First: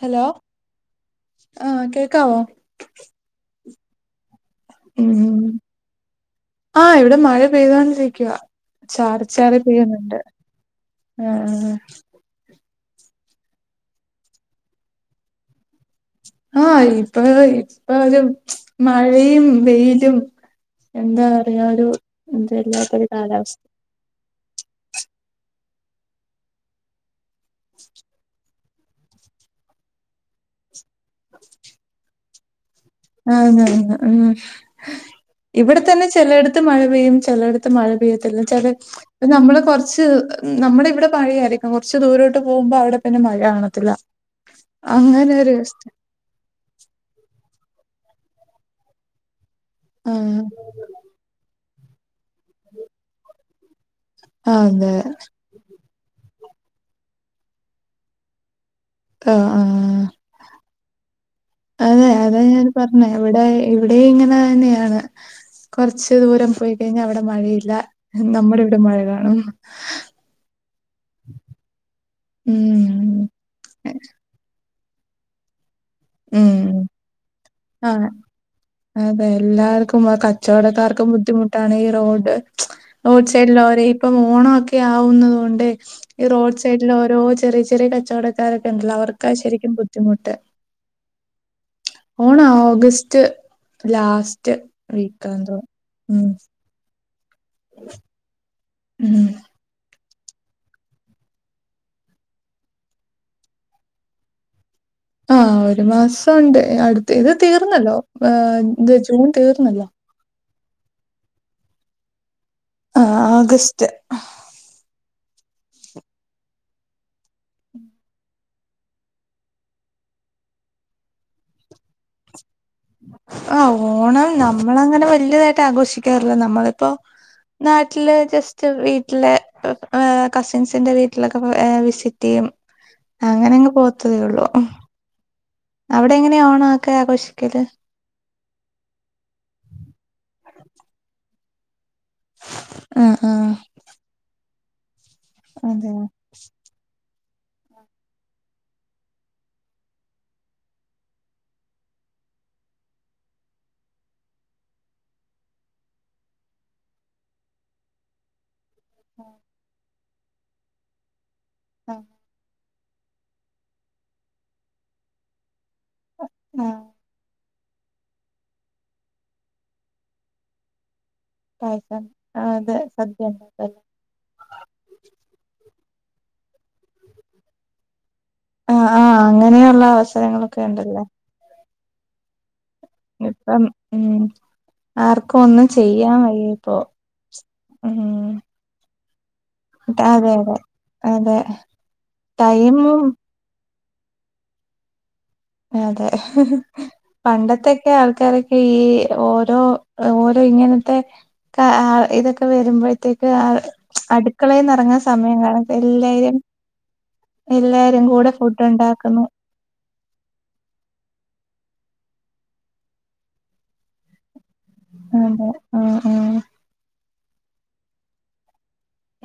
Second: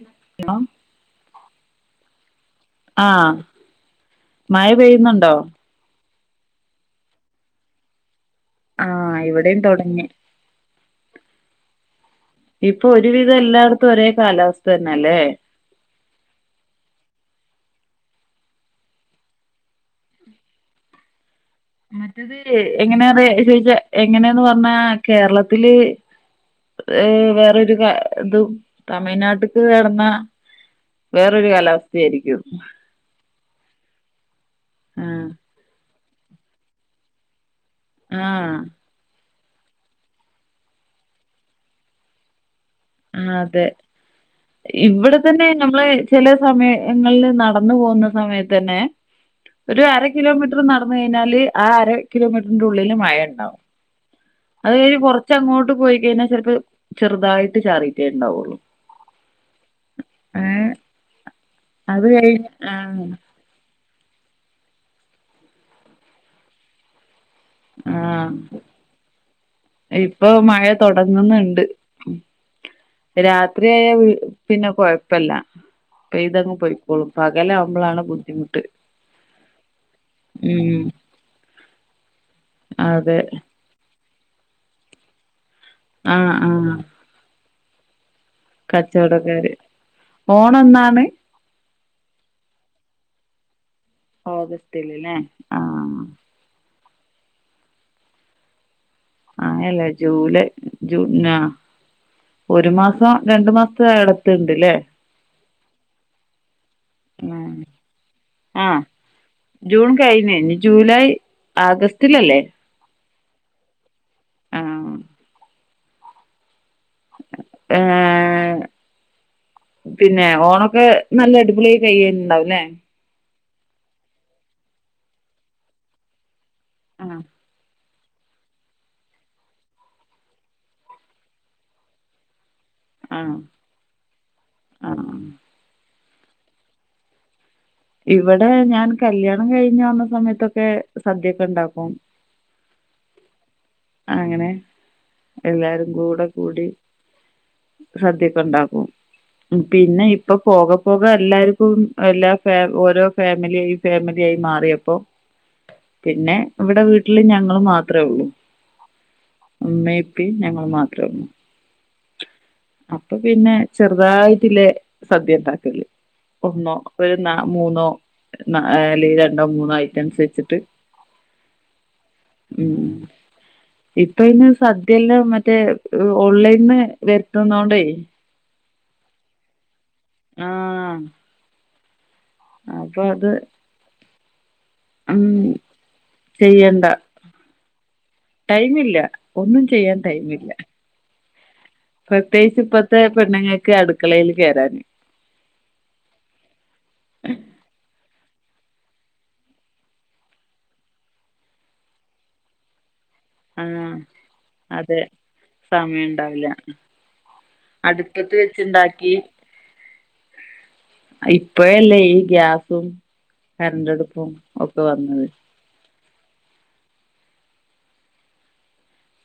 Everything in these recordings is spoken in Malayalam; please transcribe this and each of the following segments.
ഹലോ ആഹ കേക്കാവോ മയ പെയ്യുന്നുണ്ടോ ആ ഇവിടെ മഴ പെയ്തോണ്ടിരിക്കുവാ ആഹ് ചാറി ചാറി ഇവിടെയും തൊടങ്ങി പെയ്യുന്നുണ്ട് ആ ഇപ്പൊ ഒരുവിധം എല്ലാടത്തും ഒരേ കാലാവസ്ഥ തന്നെ അല്ലേ ആഹ ഇപ്പ ഇപ്പ ഒരു മഴയും വെയിലും എന്താ പറയാ അന്തല്ലാത്തൊ ഒരു കാലാവസ്ഥ എങ്ങനെയന്ന് പറഞ്ഞാ കേരളത്തില് ഏ വേറൊരു ക ഇതും തമിഴ്നാട്ട്ക്ക് കടന്ന വേറൊരു കാലാവസ്ഥയായിരിക്കും ആ ആ ആ ആഹ് ഇവിടെ തന്നെ ചിലയിടത്ത് മഴ പെയ്യും ചിലയിടത്ത് ടത്ത് മഴ പെയ്യത്തില്ല ആഹ് ചെല ഇപ്പ നമ്മള് കൊറച്ച് നമ്മള ഇവിടെ മഴയായിരിക്കും കുറച്ച് ദൂരോട്ട് പോകുമ്പോൾ അവിടെ പിന്നെ ആഹ് മഴ അതെ കാണത്തില്ല അങ്ങനെ ഒരുസ്ഥ ചില സമയങ്ങളിൽ നടന്നു പോകുന്ന സമയത്ത് തന്നെ ഒരു അര ആഹ് കിലോമീറ്റർ നടന്ന കഴി ഞ്ഞാല് ആ അര കിലോമീറ്ററിന്റെ ഉള്ളില് മഴയ ഉണ്ടാവും അത് അതെ കഴിഞ്ഞ് കുറച്ചങ്ങോട്ട് പോയി കഴിഞ്ഞാൽ ചിലപ്പ ചെറുതായിട്ട് ചാറിയിട്ടേ ഉണ്ടാവുള്ളു ആഹ് ആഹ് ഏ അത് അതെ കഴി അതാ ഞാൻ പറഞ്ഞേ ആഹ് ഇവിടെ ഇവിടെ ഇങ്ങനെ തന്നെയാണ് കുറച്ച് ദൂരം പോയി കഴിഞ്ഞാൽ അവിടെ മഴയി ല്ല ആഹ് നമ്മുടെ ഇവിടെ മഴ കാണും ഇപ്പൊ മഴ തൊടങ്ങുന്നുണ്ട് ഉം രാത്രിയായ പിന്നെ കൊഴപ്പല്ല പെയ്തങ്ങ് ഉം പോയ്ക്കോളും ആ പകലാവുമ്പോളാണ് ബുദ്ധിമുട്ട് അതെ എല്ലാർക്കും ഉം കച്ചവടക്കാർക്കും ബുദ്ധിമുട്ടാണ് ഈ റോഡ് അതെ റോഡ് സൈഡിലോര ഇപ്പം ഓണൊക്കെ ആവുന്നത് കൊണ്ട് ഈ ആഹ് റോഡ് ആഹ് സൈഡില് ഓരോ ചെറിയ ചെറിയ കച്ചവട ക്കാരൊക്കെ ഉണ്ടല്ലോ അവർക്കാ ശരിക്കും ബുദ്ധിമുട്ട് ഓണം എന്നാണ് ഓണം ഓഗസ്റ്റ് ലാസ്റ്റ് ഓഗസ്റ്റില് ല്ലേ വീക്ക് ന്തോ ആഹ് ഉം [inaudible] ഉം അങ്ങല്ല ജൂലൈ ജൂ ഒരു മാസം രണ്ടു മാസത്തെ ഇടത്തുണ്ട്ല്ലേ ആഹ് ഒരു മാസം ഉണ്ട് അടുത്ത് ഇത് തീർന്നല്ലോ ആഹ് ഇ ജൂൺ തീർന്നല്ലോ ജൂൺ കഴിഞ്ഞ് ഇനി ജൂലൈ ആഗസ്റ്റിലല്ലേ ആ ആഗസ്റ്റ് ഉം ങ് പിന്നെ ഓണൊക്കെ നല്ല അടിപൊളി കൈണ്ടാവുംല്ലേ ആ ഓണം നമ്മള അങ്ങനെ വല്യതായിട്ട് ആഘോഷിക്ക ക്കാറില്ല നമ്മളിപ്പോ ആഹ് നാട്ടില് ജസ്റ്റ് [unintelligible] വീട്ടിലെ കസിൻസിന്റെ വീട്ടിലൊക്കെ ഏഹ് വിസിറ്റ് ചെയ്യും അങ്ങനെ അങ്ങ് പോത്തതേള്ളു ആ അവിടെ എങ്ങനെയ ഓണ അക്കെ ആഘോഷിക്കല് ഇവിടെ ഞാൻ കല്യാണം കഴിഞ്ഞ് വന്ന സമയത്തൊക്കെ സദ്യൊക്കെ ഉണ്ടാക്കും ആഹ് ആഹ് അങ്ങനെ എല്ലാരും അതെയോ കൂടെ കൂടി സദ്യക്കെ ഇണ്ടാക്കും പിന്നെ ഇപ്പ പോക പോക എല്ലാർക്കും എല്ലാ ഫേ ഓരോ ഫാമിലേയി ഫേമിലായി മാറിയപ്പോ പിന്നെ ഇവ്ടെ വീട്ടില് ഞങ്ങള് മാത്രേ ഒള്ളൂ ഉമ്മേം ഉപ്പിം ഞങ്ങള് മാത്രോള്ളൂ ആഹ് അപ്പൊ പിന്നെ ചെറുതായിട്ടില്ലേ സദ്യേ ഇണ്ടാക്കല് ഒന്നോ ആഹ് ഒരു ന്നാ മൂന്നോ ന്നാ അല്ലെല് രണ്ടോ മൂന്നോ ഐറ്റംസ് വെച്ചിട്ട് പായസം ആ അതെ ഉം സദ്യണ്ടാക്കല് ഇപ്പൊ അയ്ന് സദ്യല്ലെം മറ്റേ ഓൺലൈൻന്ന് ആഹ് ആഹ് അങ്ങനെയുള്ള ആഹ് അവസരങ്ങളൊക്കെയുണ്ടല്ലേ അപ്പൊ അത് ഇപ്പം ഉം ഉം ആർക്കും ഒന്നും ചെയ്യാൻ വയ്യേപ്പോ ചെയ്യണ്ട മ്മ്ഹ് ടൈമില്ല ഒന്നും ചെയ്യാൻ ആതെ ടൈമില്ല അതെ അതെ പ്രത്യേകിച്ച് ഇപ്പത്തെ ടൈമും പെണ്ണ്ങ്ങക്ക് അടുക്കളയില് കേറാന് ആതെ പണ്ടത്തൊക്കെ ആൾക്കാരൊക്കെ ഈ ഓരോ ഓരോ ഇങ്ങനത്തെ ക്കാ ആഹ് ഇതൊക്കെ വരുമ്പഴ്ത്തേയ്ക്ക് ക്ക് ആഹ് അട്ക്കളെന്ന് എറങ്ങ്ണ അതെ സമയം വേണം സമയം ഇല്ലേല് ഉണ്ടാവില്ല എല്ലാരുംകൂടെ അടുപ്പത്ത് ഫുഡ് വെച്ചുണ്ടാക്കി ഇണ്ടാക്ക്ന്ന് അഇപ്പഴല്ലേ ഈ ഗ്യാസും കരണ്ടടുപ്പും ഒക്കെ വന്നത് അതെ ആഹ് ആഹ്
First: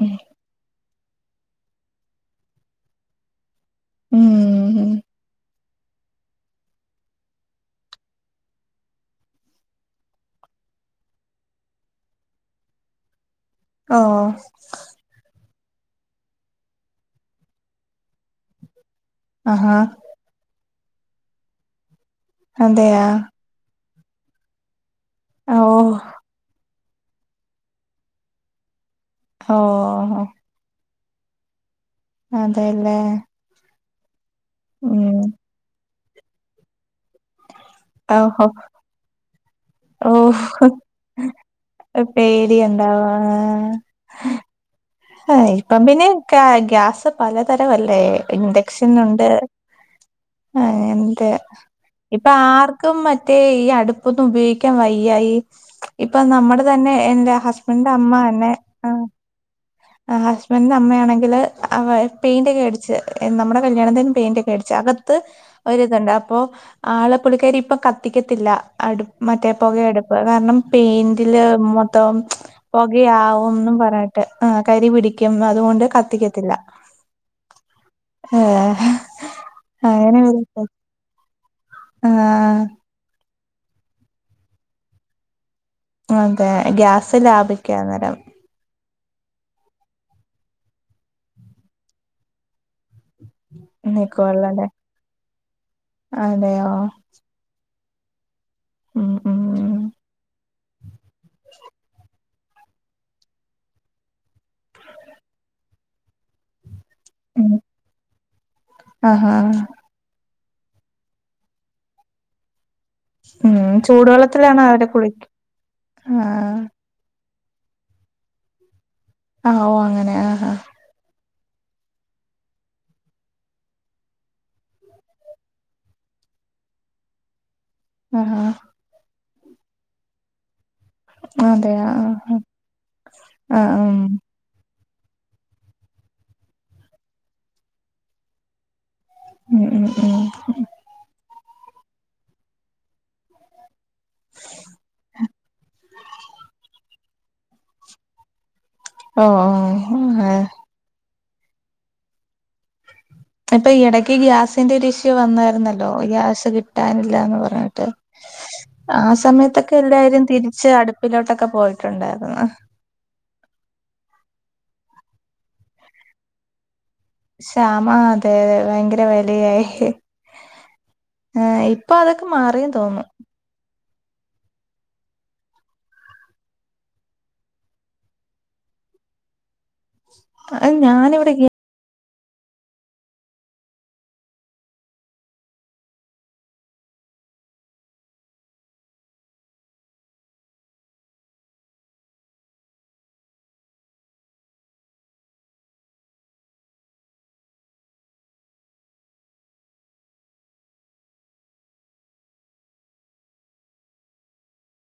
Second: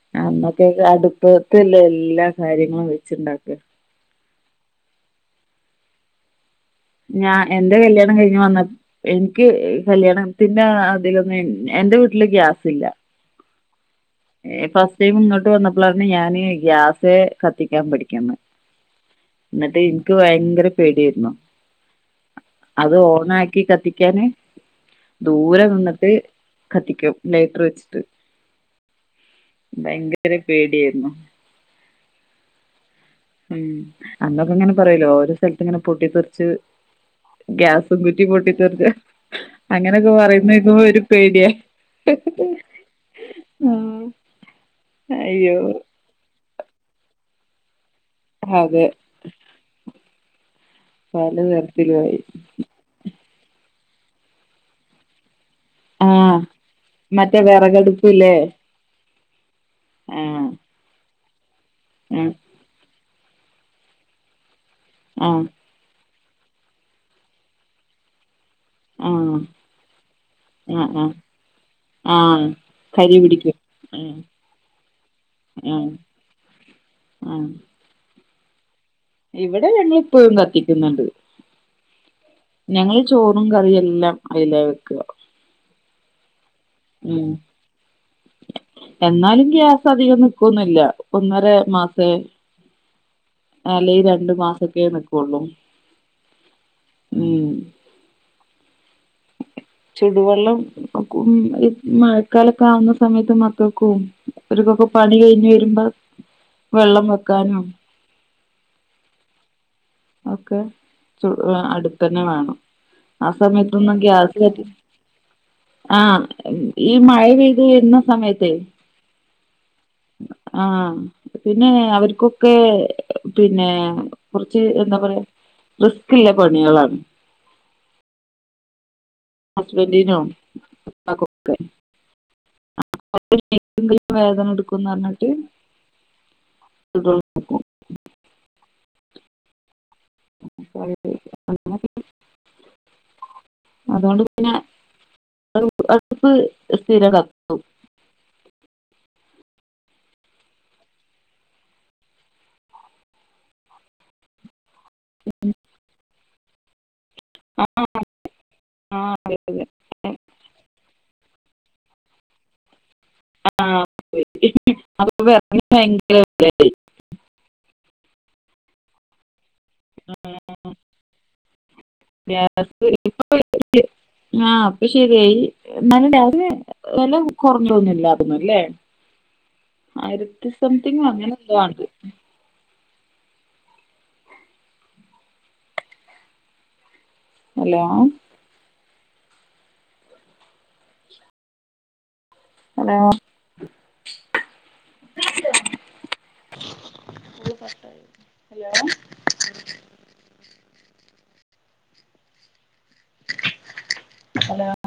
ആഹ് അന്നൊക്കെയിക്കാലത്ത് അടുപ്പത്തല്ലെ എല്ലാ കാര്യങ്ങളും വെച്ച്ണ്ടാക്കാ ഉം ഞാൻ എന്റെ കല്യാണം കഴിഞ്ഞ് വന്നപ് എൻക്ക് കല്യാണത്തിന്റെ ആ ആതിലൊന്നും എന്റെ വീട്ടില് ഗ്യാസില്ല ഓഹ് എ ഫസ്റ്റ് ടൈം ഇങ്ങട്ട് വന്നപ്പളാണ് ഞാന് ഗ്യാസ് കത്തിക്കാൻ പടിക്ക്ന്നെ ആഹാ എന്ന്ട്ട് ഇൻക്ക് ഭയങ്കര പേടിയാര്ന്നു അത് അതെയാ ഓണാക്ക് ക്കി കത്തിക്കാന് ഓ ദൂരെ ന്ന്ന്നിട്ട് കത്തിക്കും ലയ്റ്ററ് വെച്ചിട്ട് ഓ ഭയങ്കര പേട്യായ്രുന്നു അതെല്ലേ ഉം അന്നൊക്കെ ഇങ്ങനെ പറയലോ ഉം ഓരോ സ്ഥലത്ത് ഇങ്ങനെ പൊട്ടി തെർച്ച് ഗ്യാസ് സുംകുറ്റി ഓഹോ പൊട്ടിതെറിച്ച് അങ്ങനൊക്കെ ഓഹ് പറയുന്നേക്കുമ്പോ ഒരു പേട്യാ പേടിയുണ്ടാവാ ഹാഹ് ഇപ്പം പിന്നെ ഗ്യാ ഗ്യാസ് പലതരവല്ലേ അതെ ഇൻഡക്ഷനുണ്ട് ആന്റ് പല തരത്തിലുമായി ഇപ്പാർ ക്കും മറ്റേ ഈ അടുപ്പൊന്നും ഉപയോഗിക്കാൻ വയ്യ ഈ ഇപ്പൊ ആഹ് നമ്മടെതന്നെ എന്റെ മറ്റേ ഹസ്ബന്റ്ന്റെ അമ്മ വിറകടുപ്പില്ലേ തന്നെ ആഹ് ആഹ് ഹസ്ബന്റിന്റെ അമ്മയാണെങ്കില് അവ ആഹ് പെയിന്റെക്കെ അട്ച്ച് നമ്മടെ കല്യാണത്തിന് പെയിന്റെക്കെ അടിച്ച് അകത്ത് ആഹ് ഒരിത്ണ്ട് അപ്പൊ ആള് പുള്ളിക്കാരി ഇപ്പ കത്തിക്കത്തില്ല അടുപ് ആഹ് മറ്റേ പൊകയടുപ്പ് കാരണം ആഹ് ആഹ് പെയിന്റില് മൊത്തോം ആഹ് കരി പിടിക്കും പൊകയാവുംന്ന് പറ ഉം ട്ട് ആഹ് കരി പിടിക്കും അതുകൊണ്ട് ഉം കത്തിക്കത്തില്ല ഉം ഏഹ് ഇവിടെ അങ്ങനെ ഞങ്ങളിപ്പോഴും ഒര് കത്തിക്കുന്നുണ്ട് ആഹ് ഞങ്ങള് ചോറും കറിം എല്ലാം അയിലാവെക്കാ അതെ ഗ്യാസ് ഉം ലാഭിക്കാഅന്നേരം എന്നാലും ഗ്യാസ് അധികം നിക്കുവൊന്നുവില്ല ഒന്നര മാസവേ അല്ലെ രണ്ടു നിക്കുവല്ലല്ലേ മാസൊക്കെയേ നിക്കൂള്ളൂ അതെയോ ഉം. ഉം ഉം ചുടുവെള്ളം [unintelligible] മഴക്കാലവൊക്കെ ആവുന്ന സമയത്ത് മക്കൾക്കും അവർക്കൊക്കെ പണി കഴിഞ്ഞ് വരുമ്പോ വെള്ളം വെക്കാനും ആഹ് ആഹ് ആഹ് ഒക്കെ ചു അടുപ്പ് തന്നെ വേണം. ആ ഉം സമയത്തൊന്നും ഗ്യാസ് ചൂടുവെള്ളത്തിലാണ് കത്തി അവര് കുളിക്ക ആഹ് ഈ മഴ പെയ്ത് വരുന്ന സമയത്തെ ആ ഓ അങ്ങനെ ആഹ് ആഹ് ആഹ് പിന്നെ അവർക്കൊക്കെ പിന്നേ ച്ച് എന്താ പറയാ റിസ്ക്കുള്ള പണികളാണ്. ആഹ് ആഹ് ഹസ്ബൻഡിനോ മക്കൾക്കൊക്കെ അതെ ആഹ് ആഹ് ഉം [unintelligible] വേദന എടു ക്കൂന്ന് പറഞ്ഞിട്ട് ഉം ഉം ഉം [unintelligible] അതുകൊണ്ട് പിന്നെ അടുപ്പ് സ്ഥിരവാക്കി ആഹ് ആഹ് ആഹ് ഇപ്പൊ ഈ ഇടക്ക് ഗ്യാസിന്റെ ഒരു ഇഷ്യു വന്നായിരുന്നല്ലോ ഗ്യാസ് കിട്ടാനി ഇല്ലാന്ന് പറഞ്ഞിട്ട് ആ സമയത്തൊക്കെ എല്ലാരും തിരിച്ച് അടുപ്പിലോട്ടൊക്കെ പോയിട്ടുണ്ടായിരുന്നു [unintelligible] ഷാമാ അതെ ഭയങ്കര വിലയായി ആഹ് ഇപ്പൊ അതൊക്കെ മാറിയെന്ന് തോന്നുന്നു ആഹ് അപ്പൊ ശെരിയായി [unintelligible] അത് വില കൊറണ്ടോന്നില്ലായിതന്ന അല്ലേ ആയിരത്തി അത് സംതിങ് അങ്ങനെ ഞാനിവിടെ [unintelligible] ഹലോ ഹലോ ഹലോ ഹലോ